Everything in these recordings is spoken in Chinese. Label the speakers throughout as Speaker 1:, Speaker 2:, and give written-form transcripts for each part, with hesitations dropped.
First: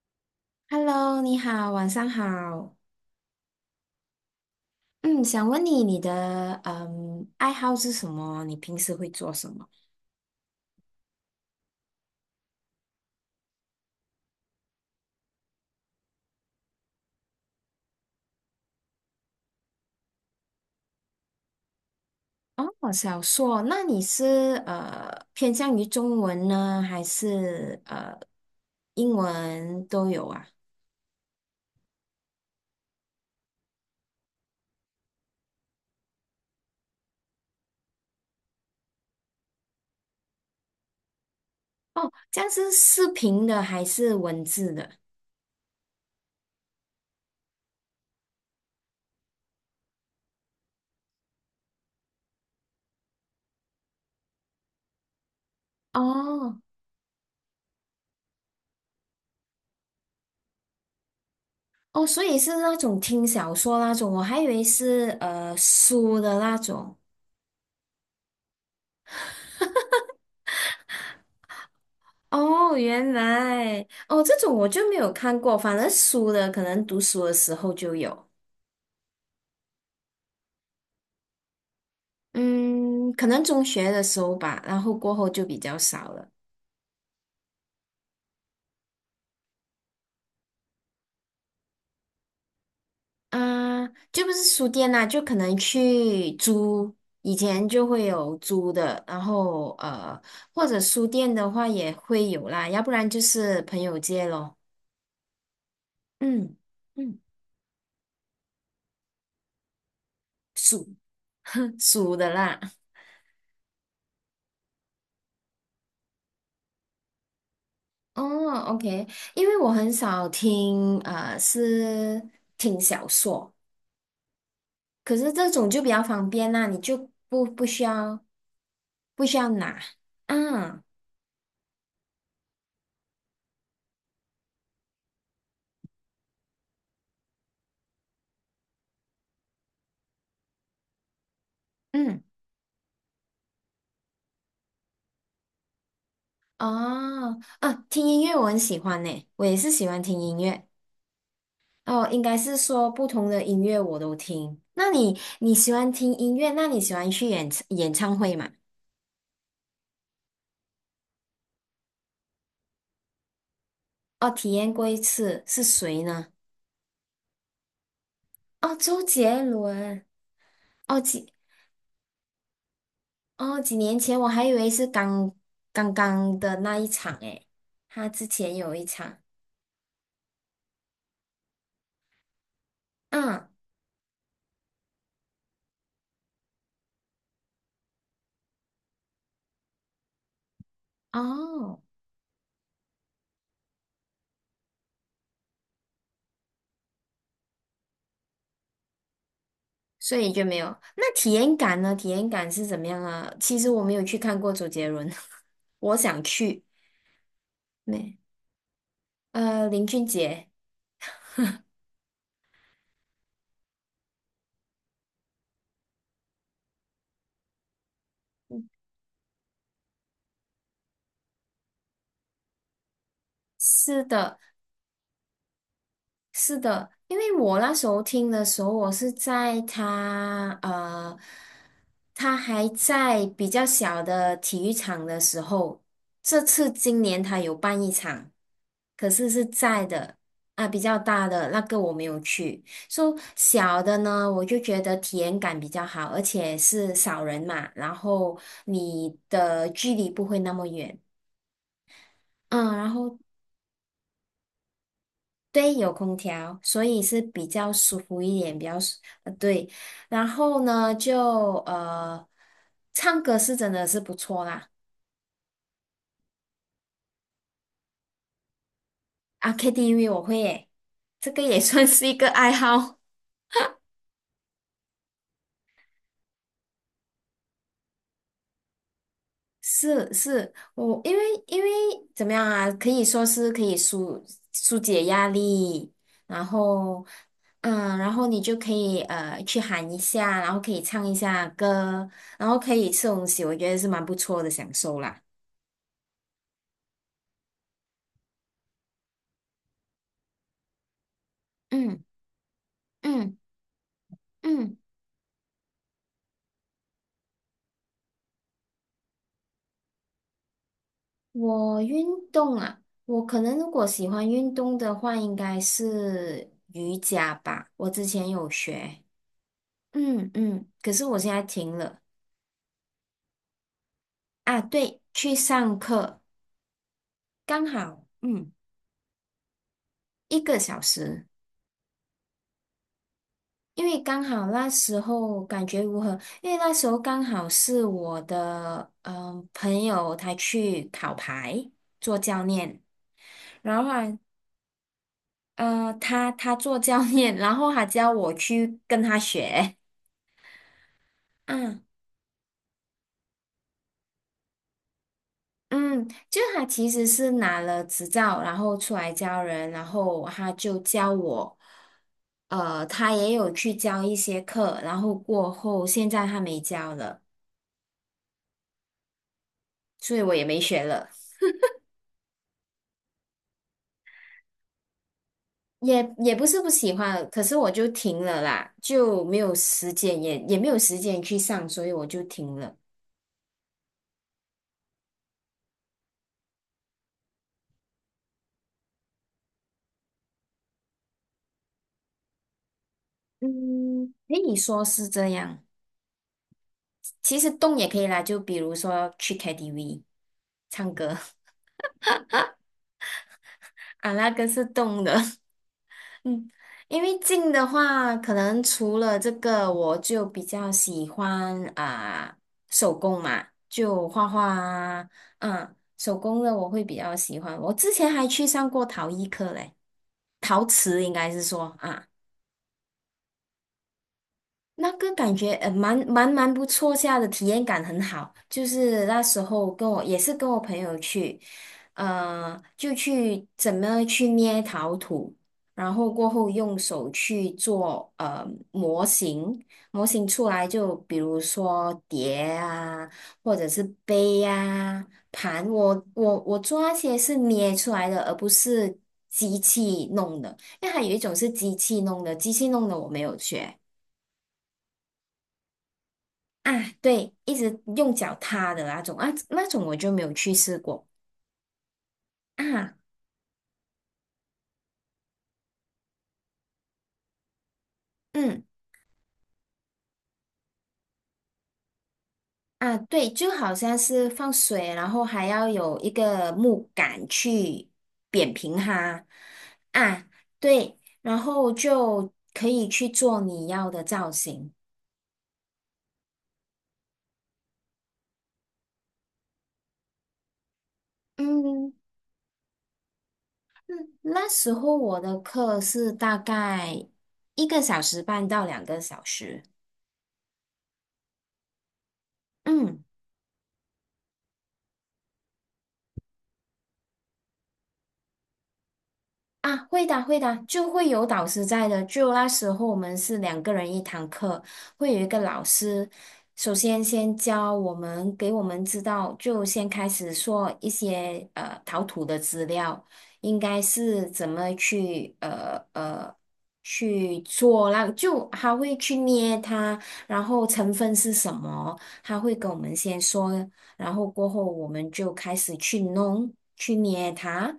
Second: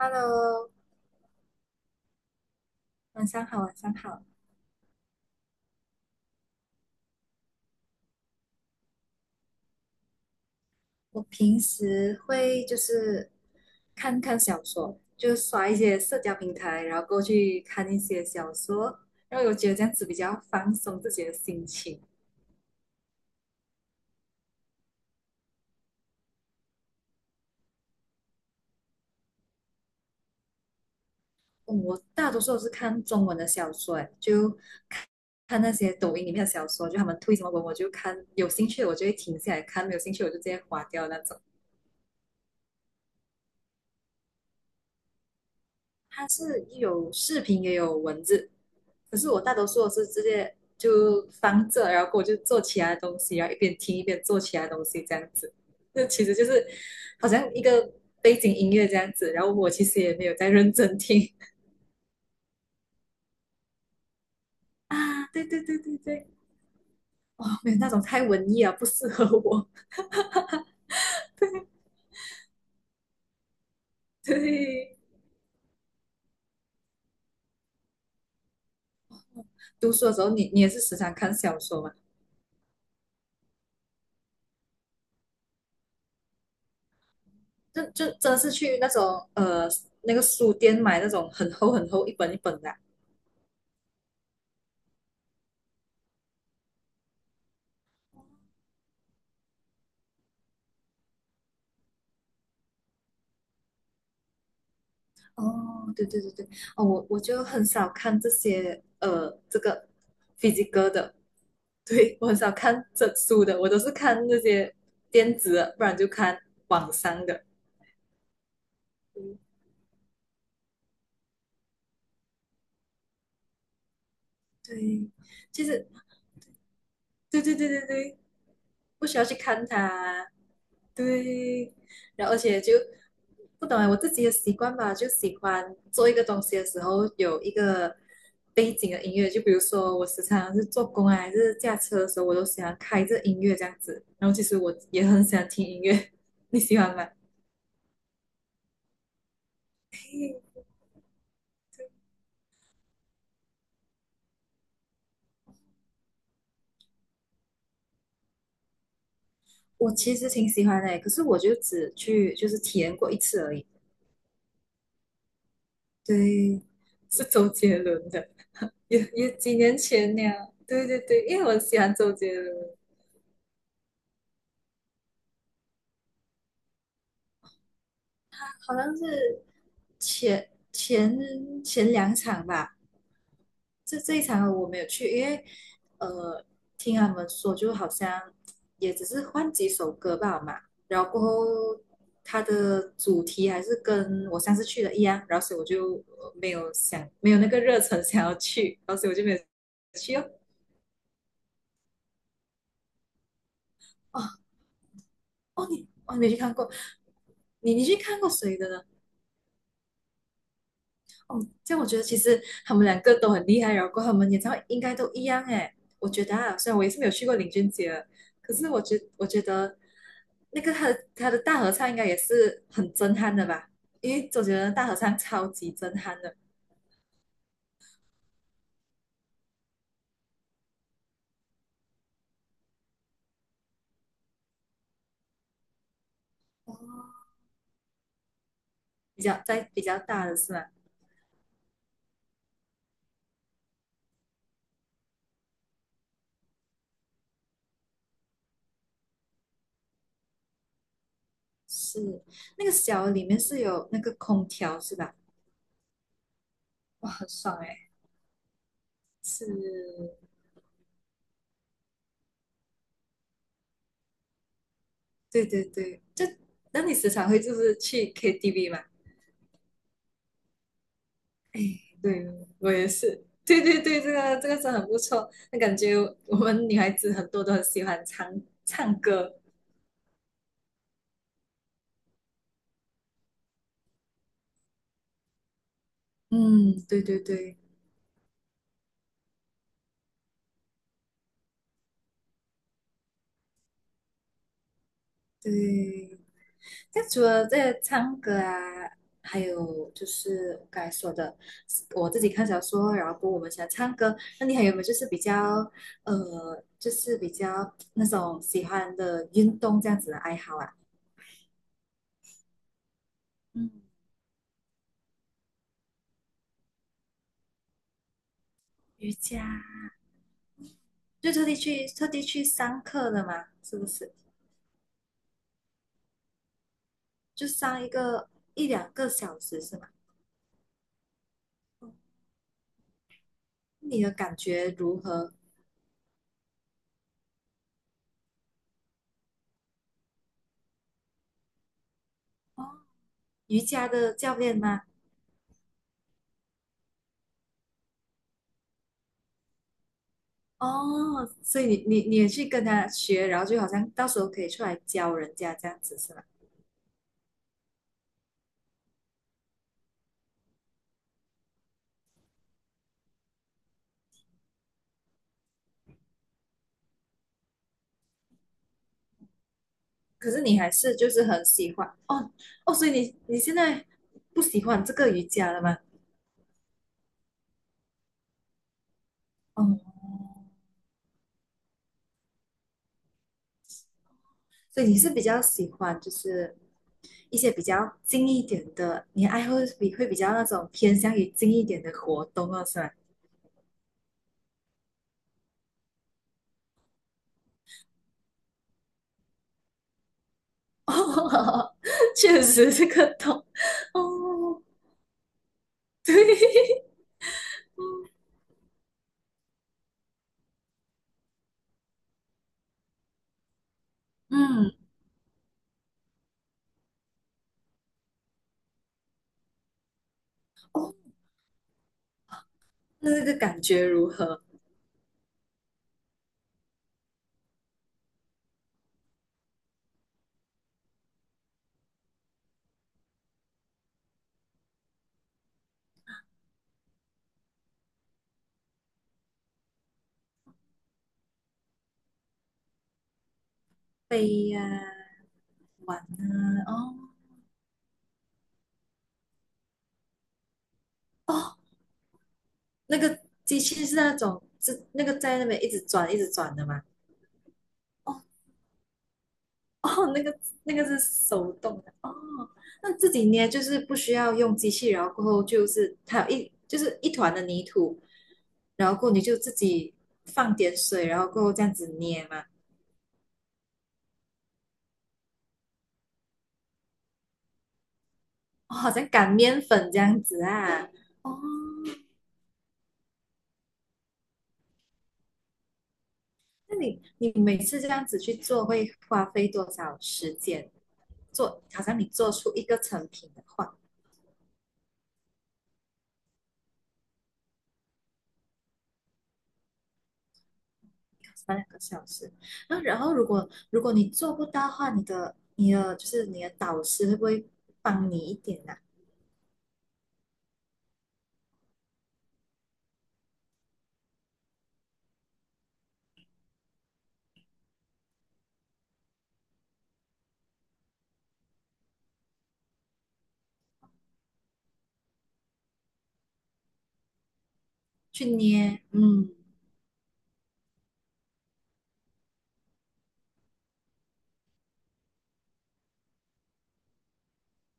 Speaker 1: Hello，
Speaker 2: Hello，你好，晚上好。
Speaker 1: 晚上好，晚上好。
Speaker 2: 嗯，想问你，你的爱好是什么？你平时会做什么？
Speaker 1: 我平时会就是看看小说，就刷一些社交平台，然后过去看一些小说，然后我觉得这样子比较放松自己的心情。
Speaker 2: 哦，小说，那你是偏向于中文呢，还是英文都有啊？
Speaker 1: 嗯我大多数都是看中文的小说，诶，就看那些抖音里面的小说，就他们推什么文我就看，有兴趣我就会停下来看，没有兴趣我就直接划掉那种。
Speaker 2: 哦，这样是视频的还是文字的？
Speaker 1: 它是有视频也有文字，可是我大多数是直接就放着，然后我就做其他东西，然后一边听一边做其他东西这样子。这其实就
Speaker 2: 哦
Speaker 1: 是好像一个背景音乐这样子，然后我其实也没有在认真听
Speaker 2: 哦，所以是那种听小说那种，我还以为 是
Speaker 1: 啊。对对对对
Speaker 2: 书
Speaker 1: 对，
Speaker 2: 的那种。
Speaker 1: 哦，没有那种太文艺啊，不适合我。
Speaker 2: 哦，原来哦，这种我就没
Speaker 1: 对，
Speaker 2: 有看过，反正书的可能读书的时候就有，
Speaker 1: 读书的时候你也是时常看小说嘛？
Speaker 2: 嗯，可能中学的时候吧，然后过后就比较少了。
Speaker 1: 就真的是去那种那个书店买那种很厚很厚一本一本的啊
Speaker 2: 啊、就不是书店啦、就可能去租，以前就会有租的，然后或者书店的话也会有啦，要不然就是朋友借咯。
Speaker 1: 哦，对对对对，
Speaker 2: 嗯
Speaker 1: 哦，我
Speaker 2: 嗯，
Speaker 1: 我就很少看这些呃，这个飞机哥
Speaker 2: 书
Speaker 1: 的，
Speaker 2: 书
Speaker 1: 对，我
Speaker 2: 的
Speaker 1: 很少
Speaker 2: 啦。
Speaker 1: 看整书的，我都是看那些电子的，不然就看网上的。
Speaker 2: 哦，OK，因为我很少听，是听小说，
Speaker 1: 对，
Speaker 2: 可是这
Speaker 1: 其
Speaker 2: 种就比
Speaker 1: 实
Speaker 2: 较方便啦，你就
Speaker 1: 对
Speaker 2: 不
Speaker 1: 对
Speaker 2: 不
Speaker 1: 对
Speaker 2: 需
Speaker 1: 对对，
Speaker 2: 要
Speaker 1: 不需
Speaker 2: 不
Speaker 1: 要去
Speaker 2: 需要
Speaker 1: 看
Speaker 2: 拿，
Speaker 1: 它。
Speaker 2: 嗯
Speaker 1: 对，然后而且就不懂啊，我自己的习惯吧，就喜欢做一个东西的时候有一个背景的音乐，就比如说我时常是做工啊，还是驾车的时
Speaker 2: 嗯，
Speaker 1: 候，我都喜欢开着音乐这样子。然后其实我也很喜欢听音乐，你喜欢吗？
Speaker 2: 哦，啊，听音乐我很喜欢呢，我也是喜欢听音乐，哦，应该是说不同的音乐我都听。那你你喜欢听音乐，那你喜欢去演唱会吗？
Speaker 1: 我其实挺喜欢的，可是我就只去就是体验过一次而已。
Speaker 2: 哦，体验过一次，是谁呢？
Speaker 1: 对，是周杰伦的，
Speaker 2: 哦，
Speaker 1: 也
Speaker 2: 周
Speaker 1: 也
Speaker 2: 杰
Speaker 1: 几年
Speaker 2: 伦。
Speaker 1: 前了。对对
Speaker 2: 哦，
Speaker 1: 对，
Speaker 2: 杰。
Speaker 1: 因为我很喜欢周杰伦。
Speaker 2: 哦，几年前我还以为是刚的那一场诶，他之前有
Speaker 1: 好
Speaker 2: 一
Speaker 1: 像
Speaker 2: 场，
Speaker 1: 是前两场吧，
Speaker 2: 嗯，
Speaker 1: 这一场我没有去，因为呃，听他们说就好像也只是换几首歌吧嘛，然后过后
Speaker 2: 哦，
Speaker 1: 它的主题还是跟我上次去的一样，然后所以我就没有想没有那个热忱想要去，然后所以我就没有去
Speaker 2: 所
Speaker 1: 哦。
Speaker 2: 以就没有。那体验感呢？体验感是怎么样啊？其实我没有去
Speaker 1: 哦
Speaker 2: 看过周杰伦，
Speaker 1: 哦，你
Speaker 2: 我
Speaker 1: 哦你
Speaker 2: 想
Speaker 1: 没去看
Speaker 2: 去。
Speaker 1: 过，你去
Speaker 2: 没，
Speaker 1: 看过谁的呢？
Speaker 2: 呃，林俊杰，
Speaker 1: 哦，这样我觉得其实他们两个都很厉害，然后过后他们演唱会应该都一样诶。我觉得啊，虽然我也是没有去过林俊杰，可是我觉得那个他的大合唱应该也是很震撼的吧？
Speaker 2: 是
Speaker 1: 因为
Speaker 2: 的，
Speaker 1: 总觉得大合唱超级震撼的，
Speaker 2: 是的，因为我那时候听的时候，我是在他还在比较小的体育场的时候，这次今年他有办一场，可
Speaker 1: 比
Speaker 2: 是
Speaker 1: 较
Speaker 2: 是
Speaker 1: 在比
Speaker 2: 在
Speaker 1: 较
Speaker 2: 的
Speaker 1: 大的是吗？
Speaker 2: 啊，比较大的那个我没有去，说小的呢，我就觉得体验感比较好，而且是少人嘛，然后你的距离不会那么远。
Speaker 1: 是那个
Speaker 2: 嗯，然
Speaker 1: 小的
Speaker 2: 后
Speaker 1: 里面是有那个空调是吧？
Speaker 2: 对，有空调，所以
Speaker 1: 哇，
Speaker 2: 是
Speaker 1: 很
Speaker 2: 比
Speaker 1: 爽
Speaker 2: 较
Speaker 1: 诶。
Speaker 2: 舒服一点，比较舒，对。
Speaker 1: 是，
Speaker 2: 然后呢，唱歌是真的是不错啦。
Speaker 1: 对对对，就那你时常会就是去 KTV 吗？
Speaker 2: 啊，KTV 我会耶，这个也 算是一
Speaker 1: 对，
Speaker 2: 个爱
Speaker 1: 我也
Speaker 2: 好。
Speaker 1: 是。对对对，这个这个是很不错。那感觉我们女孩子很多都很喜欢唱唱歌。
Speaker 2: 是是，我因为怎么样啊，可以说是可以疏疏解压力，然
Speaker 1: 嗯，对
Speaker 2: 后
Speaker 1: 对对
Speaker 2: 嗯，然后你就可以去喊一下，然后可以唱一下歌，然后可以吃东西，我觉得是蛮不错的享受啦。
Speaker 1: 对。那除了这个唱歌啊，还有就是我刚才说的，
Speaker 2: 嗯
Speaker 1: 我自己看小说，然后过后
Speaker 2: 嗯。
Speaker 1: 我们喜欢唱歌。那你还有
Speaker 2: 嗯，
Speaker 1: 没有就是比较就是比较那种喜欢的运动这样子的爱好啊？
Speaker 2: 我动啊，我可能如
Speaker 1: 嗯，
Speaker 2: 果喜欢运动的话，应该是瑜伽吧。我之前有学，
Speaker 1: 瑜伽，
Speaker 2: 嗯嗯，可是我
Speaker 1: 就
Speaker 2: 现在
Speaker 1: 特地
Speaker 2: 停
Speaker 1: 去
Speaker 2: 了
Speaker 1: 特地去上课的嘛，是不是？
Speaker 2: 啊。对，去上课，
Speaker 1: 就
Speaker 2: 刚
Speaker 1: 上一
Speaker 2: 好
Speaker 1: 个
Speaker 2: 嗯
Speaker 1: 一两个小时是吗？
Speaker 2: 一个小时，因为
Speaker 1: 你的
Speaker 2: 刚
Speaker 1: 感
Speaker 2: 好那
Speaker 1: 觉如
Speaker 2: 时
Speaker 1: 何？
Speaker 2: 候感觉如何？因为那时候刚好是我的朋友他去考牌做教练。
Speaker 1: 哦，瑜
Speaker 2: 然
Speaker 1: 伽
Speaker 2: 后
Speaker 1: 的
Speaker 2: 啊
Speaker 1: 教练吗？
Speaker 2: 他做教练，然后还叫我去跟他学。
Speaker 1: 哦，所以
Speaker 2: 嗯
Speaker 1: 你也去跟他学，然后就好像到时候可以出来教人家这样子
Speaker 2: 嗯，
Speaker 1: 是吗？
Speaker 2: 就他其实是拿了执照，然后出来教人，然后他就教我，呃，他也有去教一些课，然后过后现在他没教了，所以
Speaker 1: 可
Speaker 2: 我
Speaker 1: 是
Speaker 2: 也
Speaker 1: 你
Speaker 2: 没
Speaker 1: 还
Speaker 2: 学
Speaker 1: 是
Speaker 2: 了，
Speaker 1: 就是很喜欢哦哦，所以你你现在不喜欢这个瑜伽了吗？
Speaker 2: 也不是不喜欢，可是我就停了啦，就没有时
Speaker 1: 哦，
Speaker 2: 间，也没有时间去上，所以我就停了。
Speaker 1: 所以你是比较喜欢就是一些比较静一点的，你爱好比会比较那种偏向于静一点的活动哦，是吗？
Speaker 2: 嗯，诶，你说是这样。其实动也可以啦，就比如说去 KTV 唱歌。
Speaker 1: 哦，确实是个痛
Speaker 2: 啊，那个
Speaker 1: 哦，
Speaker 2: 是动的，嗯，
Speaker 1: 对，
Speaker 2: 因为静的话，可能除了这个，我就比较喜欢啊、手工嘛，就画画
Speaker 1: 嗯，
Speaker 2: 啊，嗯，手工的我会比较喜欢。我之前还去上过陶艺课嘞，陶
Speaker 1: 哦，
Speaker 2: 瓷应该是说啊。
Speaker 1: 那这个感觉如何？
Speaker 2: 那个感觉蛮不错下的，体验感很好，就是那时候跟我朋友去，呃，就去怎么去捏陶土，然后过后用手去做模型，模型出来就比如说碟啊，或者是杯
Speaker 1: 飞呀、
Speaker 2: 呀盘，
Speaker 1: 完
Speaker 2: 我
Speaker 1: 了
Speaker 2: 做那
Speaker 1: 哦
Speaker 2: 些是捏出来的，而不是机器弄的，因为还有一种是
Speaker 1: 哦，
Speaker 2: 机器弄的，机器弄的
Speaker 1: 那
Speaker 2: 我
Speaker 1: 个
Speaker 2: 没有
Speaker 1: 机
Speaker 2: 学。
Speaker 1: 器是那种是那个在那边一直转的
Speaker 2: 啊，
Speaker 1: 吗？
Speaker 2: 对，一直用
Speaker 1: 哦
Speaker 2: 脚踏的那种啊，那种我
Speaker 1: 哦，
Speaker 2: 就没
Speaker 1: 那
Speaker 2: 有
Speaker 1: 个
Speaker 2: 去
Speaker 1: 那
Speaker 2: 试
Speaker 1: 个是
Speaker 2: 过
Speaker 1: 手动的哦，那
Speaker 2: 啊。
Speaker 1: 自己捏就是不需要用机器，然后过后就是它有一就是一团的泥土，
Speaker 2: 嗯
Speaker 1: 然后过后你就自己放点水，然后过后这样子捏嘛。
Speaker 2: 啊，对，就好像是放水，然后还要有一个木杆去扁
Speaker 1: 哦，
Speaker 2: 平
Speaker 1: 好像
Speaker 2: 它
Speaker 1: 擀面粉这样
Speaker 2: 啊。
Speaker 1: 子啊。
Speaker 2: 对，然
Speaker 1: 哦，
Speaker 2: 后就可以去做你要的造型。
Speaker 1: 那你你每次这样子去做，会花费多少时间？做，好
Speaker 2: 嗯
Speaker 1: 像你做出一个成品的话，要
Speaker 2: 嗯，那时候我的课是大概一个小时半到两个小时。
Speaker 1: 三两个小时。那然
Speaker 2: 嗯。
Speaker 1: 后如果你做不到的话，你的就是你的导师会不会帮你一点啊？
Speaker 2: 啊，会的，会的，就会有导师在的。就那时候我们是两个人一堂课，会有一个老师，首先先教我们，给我们知道，就先开始说一些陶土的资料，应该是怎么去去做那，
Speaker 1: 去
Speaker 2: 就他
Speaker 1: 捏，
Speaker 2: 会去
Speaker 1: 嗯，
Speaker 2: 捏它，然后成分是什么，他会跟我们先说，然后过后我们就开始去弄，去捏它。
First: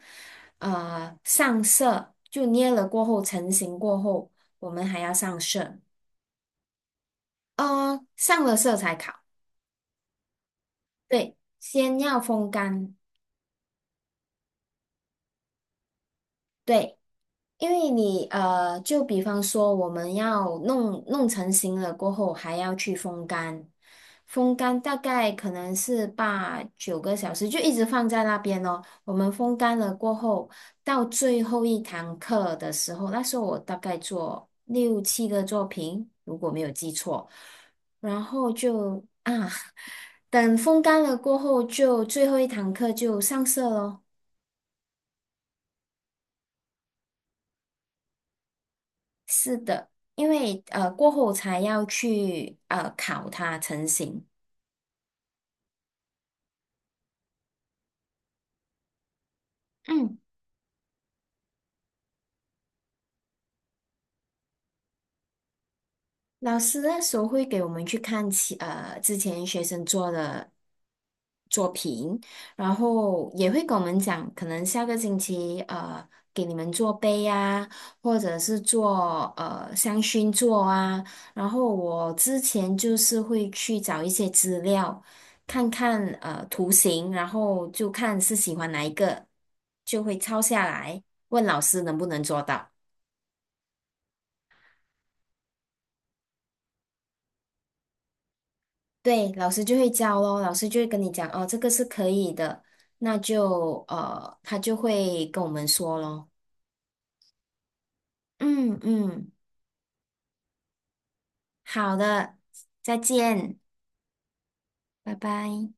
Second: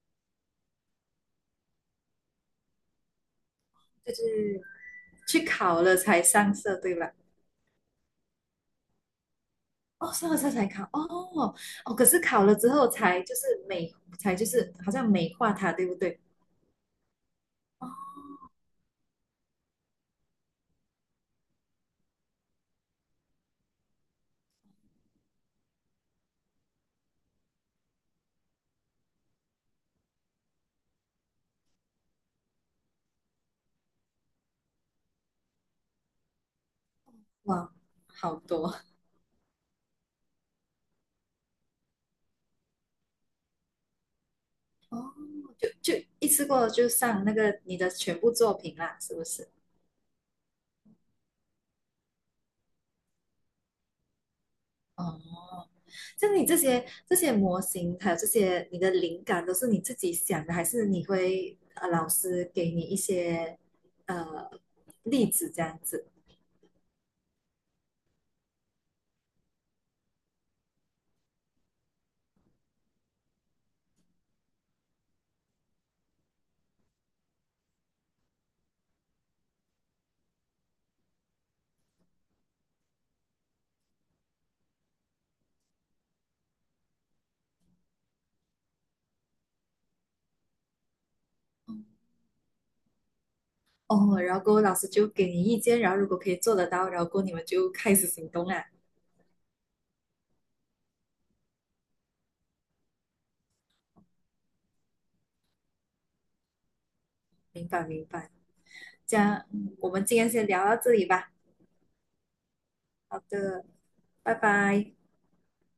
Speaker 2: 呃上色，就捏了过后成型过
Speaker 1: 就
Speaker 2: 后，
Speaker 1: 是
Speaker 2: 我们还要上
Speaker 1: 去
Speaker 2: 色，
Speaker 1: 烤了才上色，对吧？
Speaker 2: 呃，上了色才烤。
Speaker 1: 哦，上了色才烤，
Speaker 2: 对，
Speaker 1: 哦哦，
Speaker 2: 先
Speaker 1: 可
Speaker 2: 要
Speaker 1: 是烤
Speaker 2: 风
Speaker 1: 了之后
Speaker 2: 干。
Speaker 1: 才就是美，才就是好像美化它，对不对？
Speaker 2: 对，因为你呃，就比方说我们要弄成型了过后，还要去风干，风干大概可能是八九个小时，就一直放在那边哦。我们风干了过后，到最后一堂课的时候，那时候我大概做六七个作品，如果没有记错，
Speaker 1: 哇，
Speaker 2: 然
Speaker 1: 好
Speaker 2: 后
Speaker 1: 多
Speaker 2: 就啊，等风干了过后就，最后一堂课就上色咯。
Speaker 1: 哦 就一次过就上那个你的全部作品啦，是不是？
Speaker 2: 是的，因为过后才要去烤它成型。
Speaker 1: 哦，像你这些模型，还有这些你的灵感，都是你自己
Speaker 2: 嗯。
Speaker 1: 想的，还是你会老师给你一些呃例子这样子？
Speaker 2: 老师那时候会给我们去看之前学生做的作品，然后也会跟我们讲，可能下个星期给你们做杯啊，或者是做香薰座啊。然后我之前就是会去找一些资料，看看图形，然后就看是喜欢哪一个，就会抄下来，问老师能不能做到。
Speaker 1: 哦，然后过后老师就给你意见，然后如果可以做得到，然后过后你们就开始行动啦。
Speaker 2: 对，老师就会教咯，老师就会跟你讲哦，这个是可以的，那就呃，他就会跟我们说咯。
Speaker 1: 明白明白，
Speaker 2: 嗯
Speaker 1: 这
Speaker 2: 嗯，
Speaker 1: 样我们今天先聊到这里吧。
Speaker 2: 好的，再
Speaker 1: 好
Speaker 2: 见，
Speaker 1: 的，拜拜。
Speaker 2: 拜拜。